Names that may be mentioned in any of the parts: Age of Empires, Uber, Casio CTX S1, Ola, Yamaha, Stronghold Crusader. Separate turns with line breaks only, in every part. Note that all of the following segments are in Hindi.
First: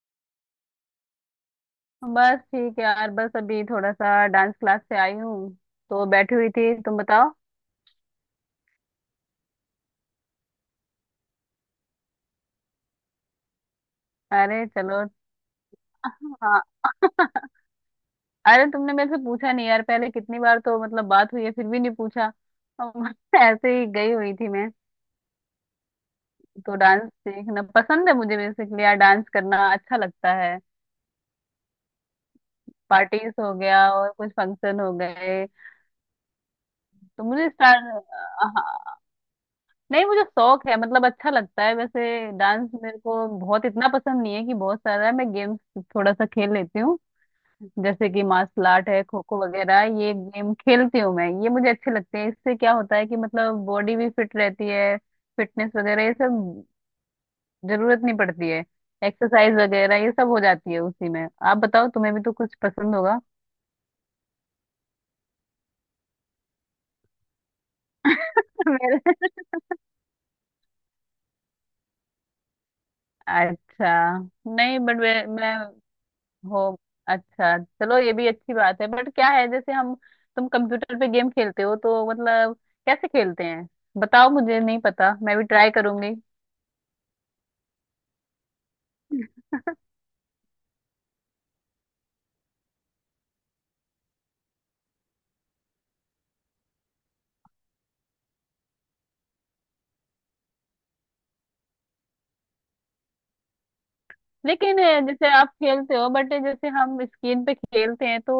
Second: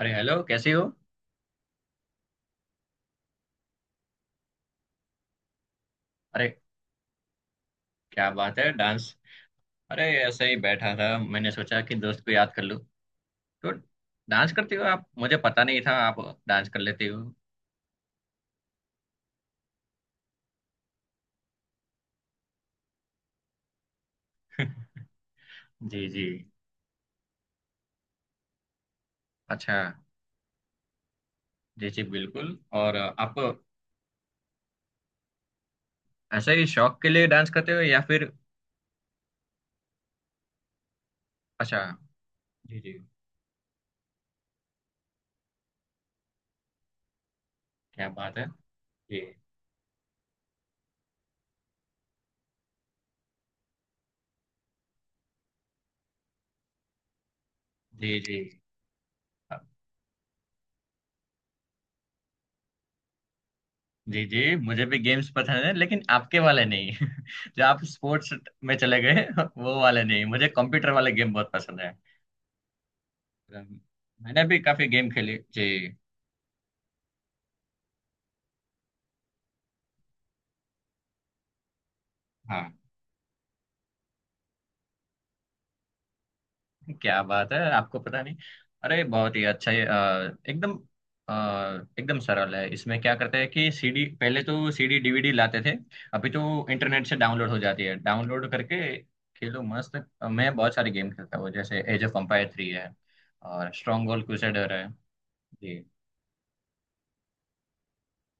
अरे हेलो, कैसी हो।
बस ठीक है यार। बस अभी थोड़ा सा डांस क्लास से आई हूँ, तो बैठी हुई
अरे
थी। तुम बताओ।
क्या बात है, डांस। अरे ऐसे ही बैठा था, मैंने सोचा कि दोस्त को याद कर लूं तो। डांस
अरे
करती हो
चलो,
आप? मुझे पता नहीं था आप
हाँ।
डांस कर लेती हो।
अरे तुमने मेरे से पूछा नहीं यार, पहले कितनी बार तो मतलब बात हुई है, फिर भी नहीं पूछा। अम, ऐसे ही गई हुई थी मैं।
जी जी।
तो डांस सीखना पसंद है मुझे, बेसिकली यार डांस करना
अच्छा।
अच्छा लगता है।
जी जी बिल्कुल। और
पार्टीज
आप?
हो गया और कुछ फंक्शन हो गए।
ऐसे ही शौक के
तो
लिए
मुझे
डांस करते हो
स्टार
या फिर?
नहीं, मुझे शौक है, मतलब अच्छा लगता है
अच्छा।
वैसे। डांस
जी जी।
मेरे को बहुत इतना पसंद नहीं है कि बहुत सारा है। मैं गेम्स थोड़ा सा खेल लेती हूँ,
क्या
जैसे कि
बात है।
मार्शल आर्ट है,
जी
खो खो वगैरह ये गेम खेलती हूँ मैं। ये मुझे अच्छे लगते हैं। इससे क्या होता है कि मतलब बॉडी भी फिट रहती है, फिटनेस वगैरह, ये सब जरूरत
जी
नहीं
जी।
पड़ती है। एक्सरसाइज वगैरह ये सब हो जाती है उसी में। आप बताओ, तुम्हें भी तो कुछ पसंद होगा।
जी जी, मुझे भी गेम्स पसंद है, लेकिन आपके वाले नहीं। जो आप स्पोर्ट्स में
मेरे
चले गए वो वाले नहीं। मुझे कंप्यूटर वाले गेम बहुत पसंद है।
अच्छा
मैंने भी
नहीं
काफी
बट
गेम खेले
मैं
जी।
हो अच्छा चलो, ये भी अच्छी बात है। बट क्या है जैसे हम, तुम कंप्यूटर पे गेम खेलते हो तो मतलब
हाँ।
कैसे खेलते हैं? बताओ, मुझे नहीं पता, मैं भी ट्राई करूंगी।
क्या बात है, आपको पता नहीं? अरे बहुत ही अच्छा है, एकदम अ, एकदम सरल है। इसमें क्या करते हैं कि सीडी पहले तो सीडी डीवीडी लाते थे। अभी तो इंटरनेट से डाउनलोड हो जाती है, डाउनलोड करके खेलो मस्त। मैं बहुत सारे गेम खेलता हूँ, जैसे एज ऑफ एम्पायर 3 है और स्ट्रॉन्ग होल्ड क्रूसेडर
लेकिन
है।
जैसे आप
जी
खेलते हो, बट जैसे हम स्क्रीन पे खेलते हैं तो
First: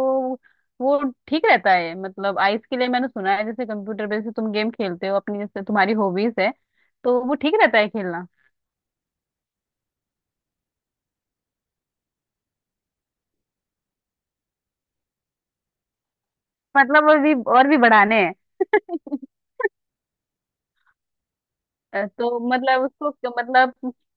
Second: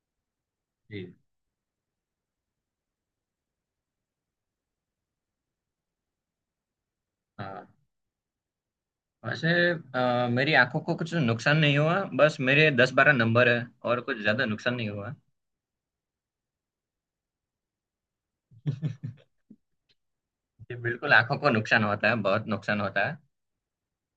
वो
जी।
ठीक रहता है मतलब आइस के लिए? मैंने सुना है जैसे कंप्यूटर पे जैसे तुम गेम खेलते हो, अपनी जैसे तुम्हारी हॉबीज है तो वो ठीक
हाँ।
रहता है खेलना?
वैसे मेरी आंखों को कुछ नुकसान नहीं हुआ, बस मेरे 10 12 नंबर है और कुछ ज्यादा नुकसान नहीं हुआ।
मतलब और भी बढ़ाने हैं।
जी बिल्कुल, आंखों को नुकसान होता है,
तो
बहुत नुकसान
मतलब
होता
उसको
है।
मतलब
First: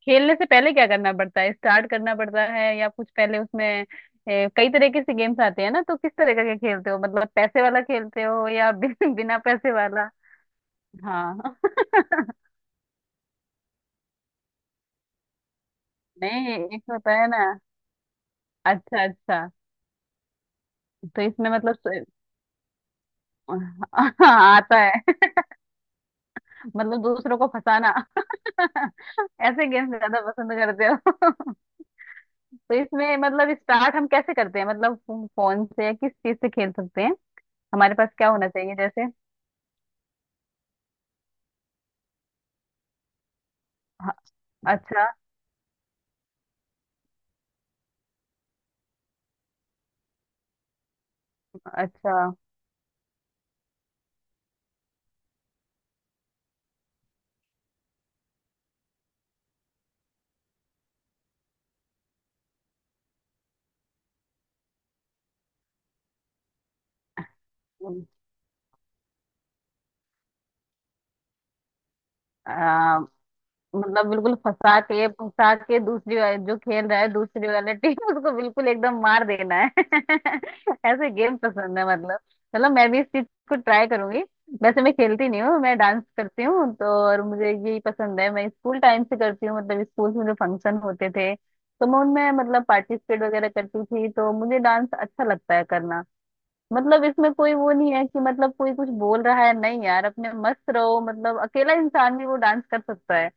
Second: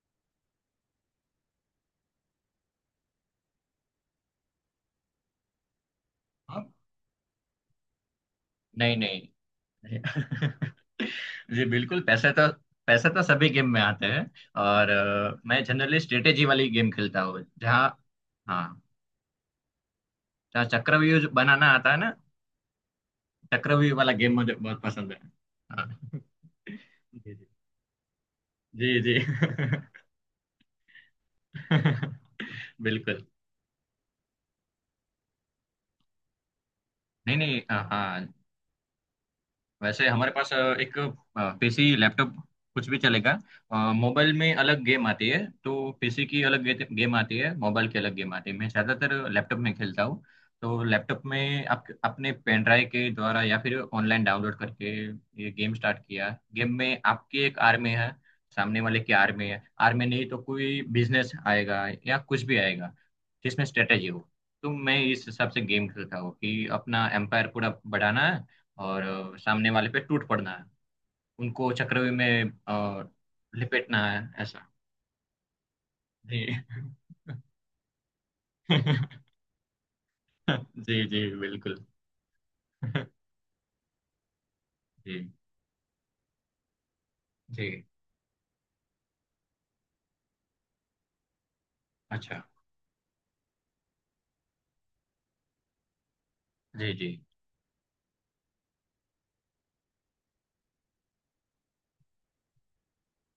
खेलने से पहले क्या करना पड़ता है? स्टार्ट करना पड़ता है या कुछ पहले उसमें? कई तरीके से गेम्स आते हैं ना, तो किस तरह का क्या
हाँ।
खेलते हो? मतलब पैसे वाला खेलते हो या
नहीं नहीं,
बिना पैसे वाला?
नहीं।
हाँ।
जी बिल्कुल, पैसे तो सभी गेम में आते हैं। और मैं जनरली स्ट्रेटेजी
नहीं,
वाली
एक
गेम
होता
खेलता
है
हूँ,
ना।
जहाँ। हाँ।
अच्छा अच्छा।
जहाँ चक्रव्यूह
तो
जो
इसमें
बनाना
मतलब
आता है ना। चक्रव्यूह वाला गेम मुझे
आता
बहुत पसंद है।
है।
हाँ।
मतलब
जी
दूसरों को फंसाना।
जी जी।
ऐसे
जी।
गेम ज्यादा पसंद करते हो। तो इसमें
बिल्कुल।
मतलब स्टार्ट हम कैसे करते हैं मतलब? फोन से या किस चीज से खेल सकते हैं?
नहीं नहीं, हाँ
हमारे पास
हाँ।
क्या होना चाहिए जैसे?
वैसे हमारे पास एक पीसी, लैपटॉप, कुछ भी चलेगा।
ह-
मोबाइल में अलग गेम
अच्छा,
आती है। तो पीसी की अलग गेम आती है, मोबाइल की अलग गेम आती है। मैं ज़्यादातर लैपटॉप में खेलता हूँ। तो लैपटॉप में आप अपने
अच्छा।
पेन ड्राइव के द्वारा या फिर ऑनलाइन डाउनलोड करके ये गेम स्टार्ट किया। गेम में आपकी एक आर में है, सामने वाले की आर में है, आर में नहीं तो कोई बिजनेस आएगा या कुछ भी आएगा जिसमें स्ट्रेटेजी हो। तो मैं इस हिसाब से गेम खेलता हूँ कि अपना एम्पायर पूरा
हम्म,
बढ़ाना है। और सामने वाले पे टूट पड़ना है। उनको चक्रव्यूह में
आ,
लिपेटना
मतलब
है
बिल्कुल
ऐसा।
फंसा के, फंसा के दूसरी
जी।
वाले जो खेल रहा है, दूसरी वाले टीम उसको बिल्कुल एकदम मार देना है।
जी
ऐसे
जी
गेम
बिल्कुल।
पसंद है मतलब। चलो, मैं भी इस चीज को ट्राई करूंगी। वैसे मैं खेलती
जी
नहीं हूँ, मैं डांस करती हूँ तो, और मुझे
जी।
यही पसंद है। मैं स्कूल टाइम से करती हूँ, मतलब स्कूल में जो फंक्शन होते थे तो मैं उनमें
अच्छा।
मतलब पार्टिसिपेट वगैरह करती थी। तो मुझे डांस अच्छा लगता है करना।
जी
मतलब
जी
इसमें कोई वो नहीं है कि मतलब कोई कुछ बोल रहा है, नहीं यार, अपने मस्त रहो, मतलब अकेला इंसान भी वो डांस कर सकता है।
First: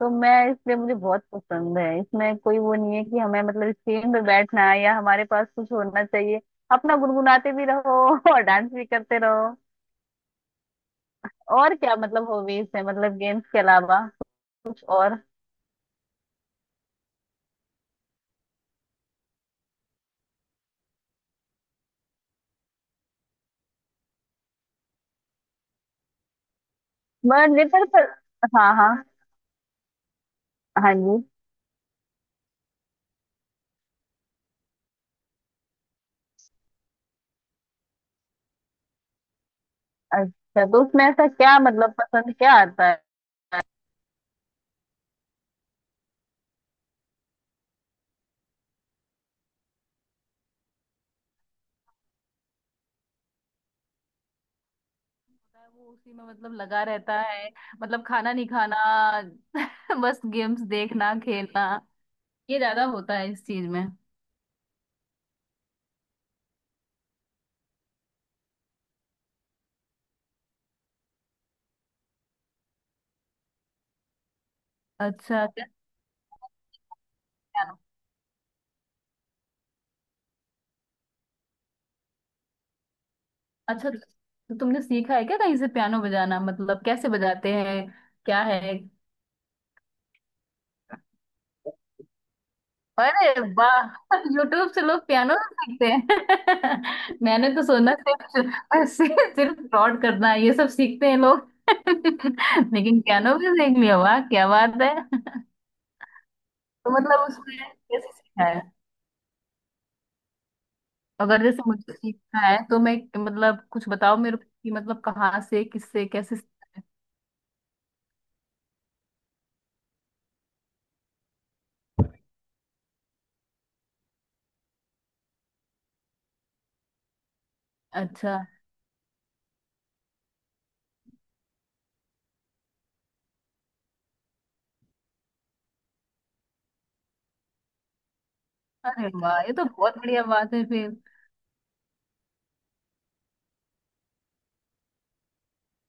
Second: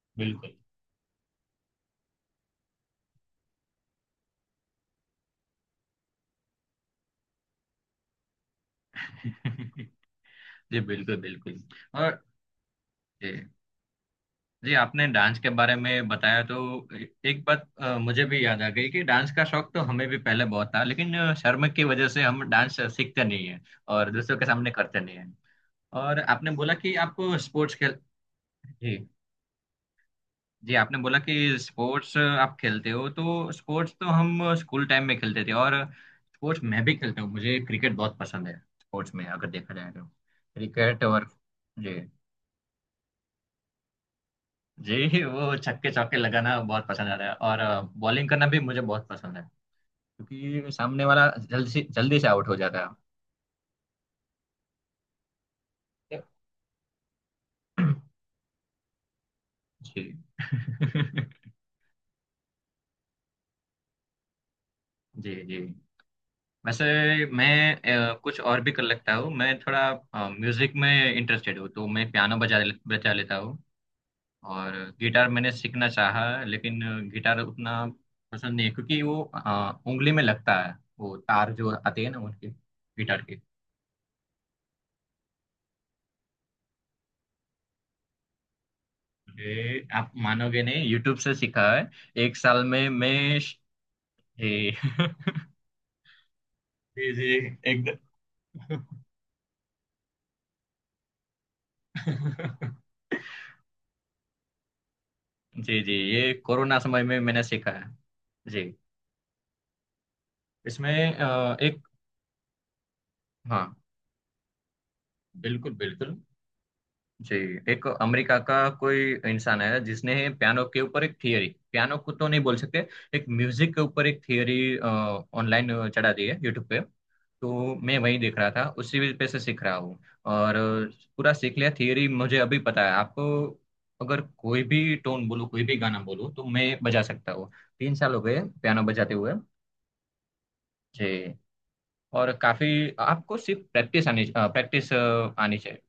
तो मैं
बिल्कुल।
इसलिए, मुझे बहुत पसंद है। इसमें कोई वो नहीं है कि हमें मतलब स्क्रीन पे बैठना है या हमारे पास कुछ होना चाहिए। अपना गुनगुनाते भी रहो और डांस भी करते रहो।
जी बिल्कुल बिल्कुल।
और क्या
और।
मतलब हॉबीज है मतलब गेम्स
जी
के अलावा
जी,
कुछ
आपने
और?
डांस के बारे में बताया तो। एक बात, मुझे भी याद आ गई कि डांस का शौक तो हमें भी पहले बहुत था, लेकिन शर्म की वजह से हम डांस सीखते नहीं है। और दूसरों के सामने करते नहीं है। और आपने बोला कि आप
मैं
स्पोर्ट्स खेल।
लेकर हाँ हाँ।
जी जी,
हाँ
आपने बोला
जी।
कि स्पोर्ट्स आप खेलते हो। तो स्पोर्ट्स तो हम स्कूल टाइम में खेलते थे, और स्पोर्ट्स मैं भी खेलता हूँ। मुझे क्रिकेट बहुत पसंद है। स्पोर्ट्स में अगर देखा जाए तो
अच्छा, तो
क्रिकेट,
उसमें ऐसा
और।
क्या मतलब
जी
पसंद क्या आता है?
जी, वो छक्के चौके लगाना बहुत पसंद आता है, और बॉलिंग करना भी मुझे बहुत पसंद है। क्योंकि सामने वाला जल्दी से आउट हो जाता
वो उसी
है।
में मतलब लगा रहता है। मतलब खाना नहीं खाना।
जी।
बस गेम्स देखना, खेलना, ये ज्यादा होता है इस चीज में।
जी जी। वैसे मैं कुछ और भी कर लेता हूँ। मैं थोड़ा म्यूजिक में इंटरेस्टेड हूँ, तो मैं पियानो बजा लेता हूँ। और गिटार
अच्छा
मैंने
क्या?
सीखना चाहा, लेकिन गिटार
पियानो?
उतना पसंद नहीं है, क्योंकि वो उंगली में लगता है वो तार जो आते हैं ना उनके गिटार के।
अच्छा, तो तुमने सीखा है क्या कहीं से पियानो बजाना? मतलब कैसे बजाए, क्या है?
ये आप मानोगे नहीं, यूट्यूब से सीखा है। 1 साल में
अरे
मैं श-।
वाह। यूट्यूब
ये-
से लोग पियानो भी सीखते
जी
हैं।
जी
मैंने तो सोना
एकदम।
सिर्फ सिर्फ फ्रॉड करना है, ये सब सीखते हैं लोग। लेकिन पियानो भी सीख लिया, वाह क्या बात है।
जी जी, ये कोरोना
तो
समय में
मतलब
मैंने
उसने
सीखा है।
कैसे सीखा?
जी। इसमें
अगर जैसे
एक।
मुझे सीखना है तो मैं मतलब
हाँ
कुछ बताओ मेरे को कि मतलब कहाँ से,
बिल्कुल
किससे,
बिल्कुल।
कैसे?
जी। एक अमेरिका का कोई इंसान है जिसने पियानो के ऊपर एक थियरी, पियानो को तो नहीं बोल सकते, एक म्यूजिक के ऊपर एक थियरी ऑनलाइन चढ़ा दी है यूट्यूब पे। तो मैं वही
अच्छा।
देख रहा था, उसी पे से सीख रहा हूँ। और पूरा सीख लिया थियरी, मुझे अभी पता है। आपको अगर कोई भी टोन बोलो कोई भी गाना बोलो तो मैं बजा सकता हूँ। 3 साल हो गए पियानो
अरे
बजाते हुए।
वाह, ये तो बहुत बढ़िया बात है फिर।
जी। और काफी। आपको सिर्फ प्रैक्टिस आनी चाहिए।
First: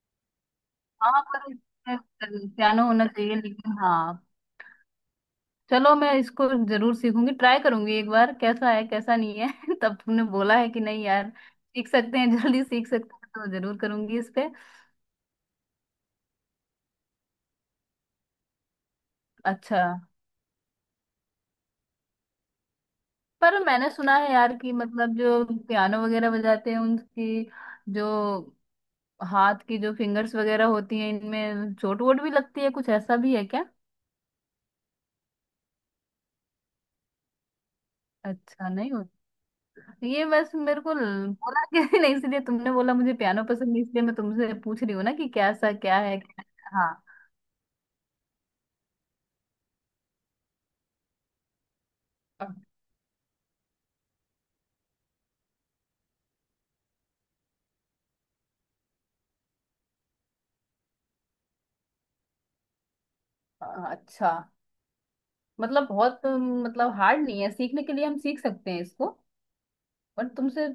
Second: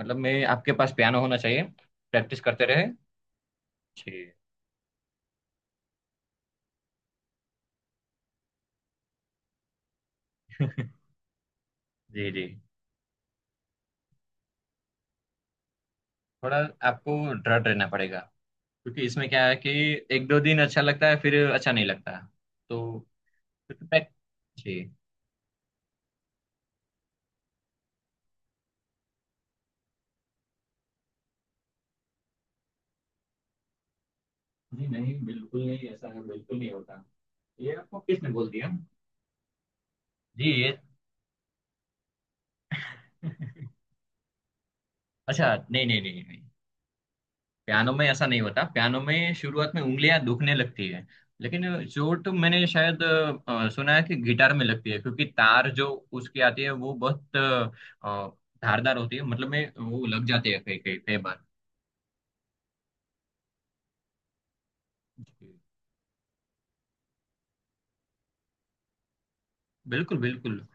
मतलब मैं, आपके पास पियानो
हाँ
होना
पर
चाहिए। प्रैक्टिस करते रहे।
पियानो होना चाहिए, लेकिन हाँ
जी।
चलो, मैं इसको जरूर सीखूंगी, ट्राई करूंगी एक बार कैसा है कैसा नहीं है। तब तुमने बोला है कि नहीं यार सीख सकते हैं
जी जी।
जल्दी सीख सकते हैं, तो जरूर करूंगी इस पे।
थोड़ा आपको दृढ़ रहना पड़ेगा। क्योंकि इसमें क्या है कि
अच्छा।
1 2 दिन अच्छा लगता है, फिर अच्छा नहीं लगता। तो
पर
फिर तो
मैंने
प्रैक-।
सुना है यार कि
जी
मतलब जो पियानो वगैरह बजाते हैं उनकी जो हाथ की जो फिंगर्स वगैरह होती हैं, इनमें चोट वोट भी लगती है, कुछ ऐसा भी है क्या?
जी नहीं, बिल्कुल नहीं ऐसा है, बिल्कुल नहीं होता। ये आपको किसने बोल दिया?
अच्छा नहीं होता। ये
जी
बस
ये।
मेरे को बोला कि नहीं, इसलिए तुमने बोला मुझे पियानो पसंद है, इसलिए मैं तुमसे पूछ रही हूँ ना कि
अच्छा,
कैसा
नहीं
क्या
नहीं
है
नहीं नहीं।
क्या। हाँ।
पियानो में ऐसा नहीं होता, पियानो में शुरुआत में उंगलियां दुखने लगती है। लेकिन चोट तो
अ-
मैंने शायद सुना है कि गिटार में लगती है, क्योंकि तार जो उसकी आती है वो बहुत धारदार होती है, मतलब में वो लग जाते हैं कई कई कई बार।
अच्छा, मतलब बहुत मतलब हार्ड नहीं है सीखने के लिए, हम सीख सकते हैं इसको।
बिल्कुल
पर
बिल्कुल।
तुमसे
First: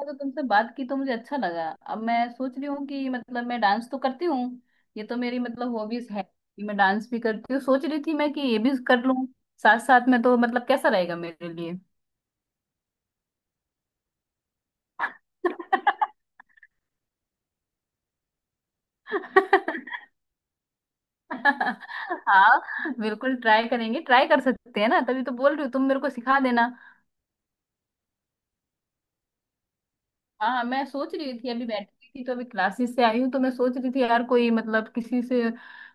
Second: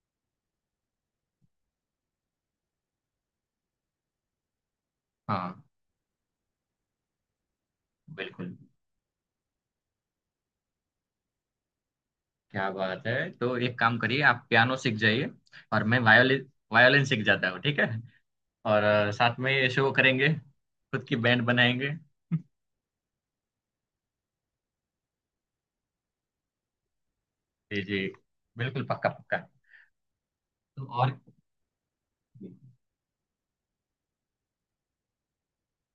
तो, तुमसे बात की तो मुझे अच्छा लगा। अब मैं सोच रही हूँ कि मतलब मैं डांस तो करती हूँ, ये तो मेरी
हाँ।
मतलब हॉबीज है कि मैं डांस भी करती हूँ। सोच रही थी मैं कि
बिल्कुल।
ये भी कर लूँ साथ साथ में। तो मतलब कैसा रहेगा मेरे लिए?
क्या बात है, तो एक काम करिए, आप पियानो सीख जाइए। और मैं वायोलिन वायोलिन सीख जाता हूँ, ठीक है। और साथ में शो करेंगे। खुद की बैंड बनाएंगे।
हाँ बिल्कुल ट्राई करेंगे, ट्राई कर सकते हैं ना, तभी तो बोल रही हूँ, तुम मेरे को सिखा देना।
जी जी बिल्कुल, पक्का पक्का।
हाँ
तो
मैं सोच
और।
रही थी, अभी बैठी हुई थी तो, अभी
जी,
क्लासेस से आई हूँ तो मैं सोच रही थी यार, कोई मतलब किसी से,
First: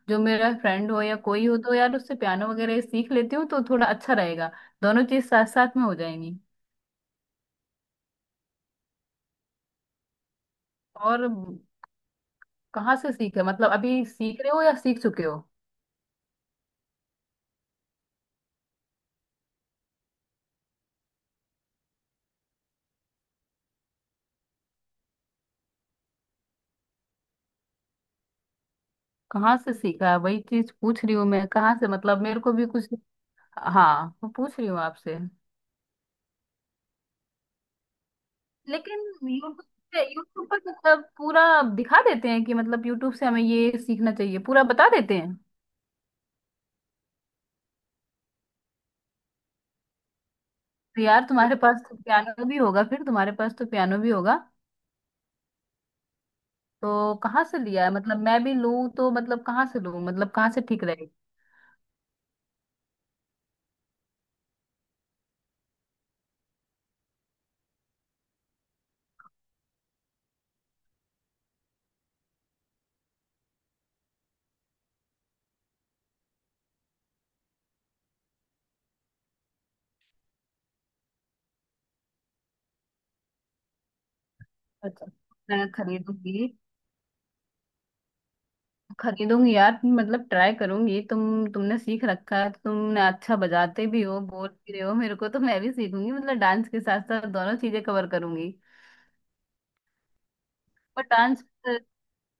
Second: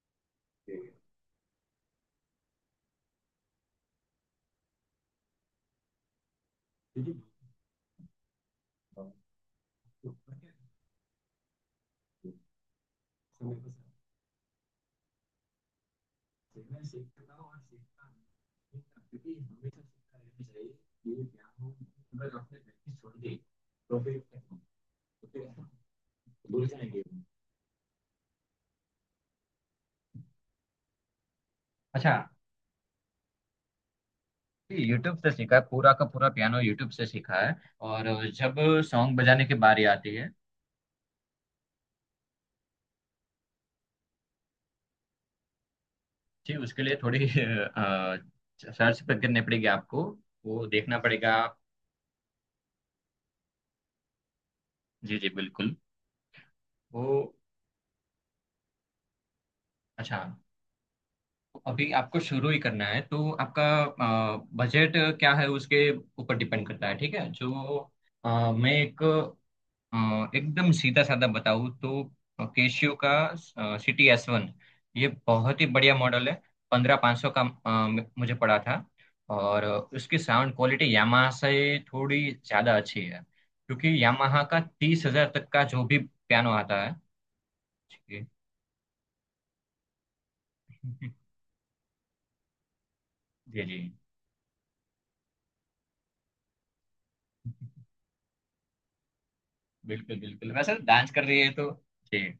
जो मेरा
जी।
फ्रेंड हो या कोई हो तो यार उससे पियानो वगैरह सीख लेती हूँ तो थोड़ा अच्छा रहेगा। दोनों चीज साथ साथ में हो जाएंगी।
Did you?
और कहाँ से सीखा
समय
मतलब,
पर
अभी सीख रहे हो या सीख चुके हो?
सेवा सीखता हूँ और सीखता हूँ। क्योंकि हमेशा सीखता रहना चाहिए, ये ज्ञान हो। अगर आपने प्रैक्टिस छोड़ दी तो फिर भूल जाएंगे।
कहाँ से सीखा, वही चीज पूछ रही हूँ मैं, कहाँ से
अच्छा।
मतलब, मेरे को भी कुछ। हाँ मैं पूछ रही हूँ
यूट्यूब
आपसे।
से सीखा है, पूरा का पूरा पियानो यूट्यूब से सीखा है। और जब
लेकिन
सॉन्ग बजाने की
यूट्यूब
बारी
पे,
आती है।
यूट्यूब पर मतलब पूरा दिखा देते हैं कि मतलब यूट्यूब से हमें ये सीखना चाहिए, पूरा बता देते हैं?
जी, उसके लिए थोड़ी सर्च पर करनी पड़ेगी आपको, वो देखना
तो यार
पड़ेगा।
तुम्हारे पास तो पियानो भी होगा फिर, तुम्हारे पास तो पियानो भी होगा।
जी जी बिल्कुल। वो
तो कहाँ से लिया है मतलब, मैं भी लूँ तो मतलब कहाँ से लूँ,
अच्छा,
मतलब कहाँ से ठीक रहेगा?
अभी आपको शुरू ही करना है तो आपका बजट क्या है उसके ऊपर डिपेंड करता है, ठीक है जो मैं एक एकदम सीधा साधा बताऊँ तो, केशियो का सिटी S1 ये बहुत ही बढ़िया मॉडल है। 15,500 का मुझे पड़ा था। और उसकी साउंड क्वालिटी यामाहा से थोड़ी ज़्यादा अच्छी है। क्योंकि यामाहा का तीस
अच्छा।
हजार तक का
मैं
जो भी
खरीदूंगी,
पियानो आता है। जी।
खरीदूंगी यार, मतलब ट्राई करूंगी। तुम, तुमने सीख रखा है तो, तुमने अच्छा
जी जी।
बजाते भी हो, बोल भी रहे हो मेरे को, तो मैं भी सीखूंगी, मतलब डांस के साथ साथ दोनों चीजें कवर करूंगी।
बिल्कुल बिल्कुल, वैसे
पर
डांस कर रही
डांस
है तो ठीक।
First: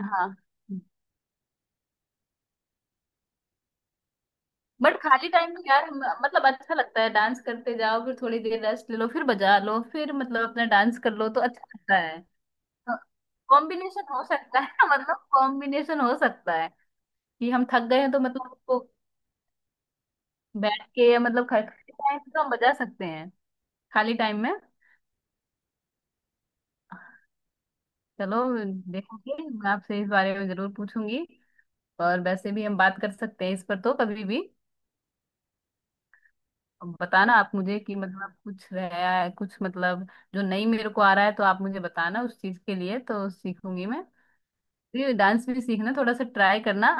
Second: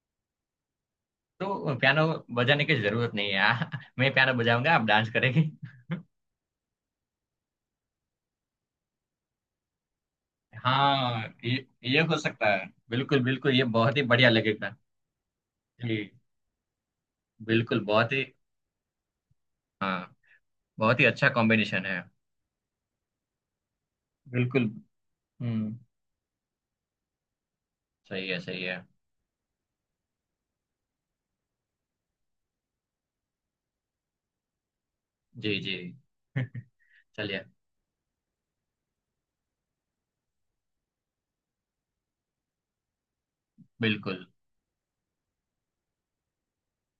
हाँ।
तो पियानो बजाने की जरूरत नहीं है, मैं पियानो बजाऊंगा, आप
बट
डांस
खाली
करेंगे।
टाइम में यार मतलब अच्छा लगता है, डांस करते जाओ फिर थोड़ी देर रेस्ट ले लो, फिर बजा लो, फिर मतलब अपना डांस कर
हाँ,
लो, तो अच्छा
ये
लगता
ये हो
है।
सकता है बिल्कुल बिल्कुल, ये बहुत ही
कॉम्बिनेशन हो
बढ़िया
सकता है
लगेगा।
ना, मतलब
जी
कॉम्बिनेशन हो सकता है कि हम
बिल्कुल,
थक गए हैं
बहुत
तो
ही।
मतलब उसको
हाँ।
बैठ
बहुत ही
के, या
अच्छा
मतलब
कॉम्बिनेशन
खाली
है।
टाइम तो हम बजा सकते हैं, खाली टाइम में।
बिल्कुल। हम्म। सही
चलो,
है, सही है।
देखूंगी मैं, आपसे इस बारे में जरूर पूछूंगी। और वैसे भी हम बात कर सकते हैं इस पर तो कभी भी।
जी जी।
अब बताना
चलिए।
आप मुझे कि मतलब कुछ रहा है कुछ मतलब, जो नहीं मेरे को आ रहा है, तो आप मुझे बताना, उस चीज के लिए तो सीखूंगी मैं।
बिल्कुल।
डांस भी सीखना थोड़ा सा, ट्राई करना।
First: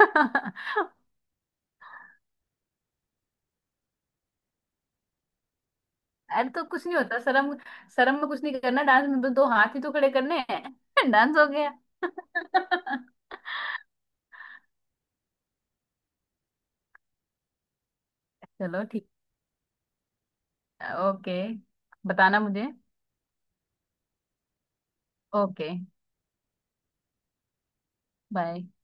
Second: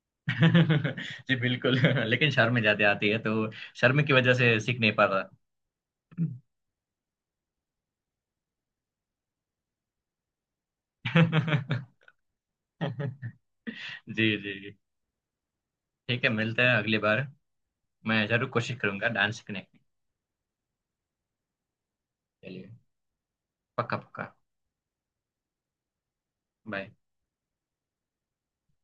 जी बिल्कुल, लेकिन शर्म ज्यादा आती है, तो शर्म की वजह से सीख नहीं पाता।
अरे तो कुछ नहीं होता शर्म, शर्म में कुछ नहीं करना, डांस में तो दो हाथ ही तो खड़े करने हैं डांस हो गया।
जी जी, ठीक है, मिलते हैं अगली बार। मैं जरूर कोशिश
चलो, ठीक।
करूंगा डांस सीखने की।
ओके, बताना मुझे।
चलिए, पक्का पक्का,
ओके,
बाय।
बाय।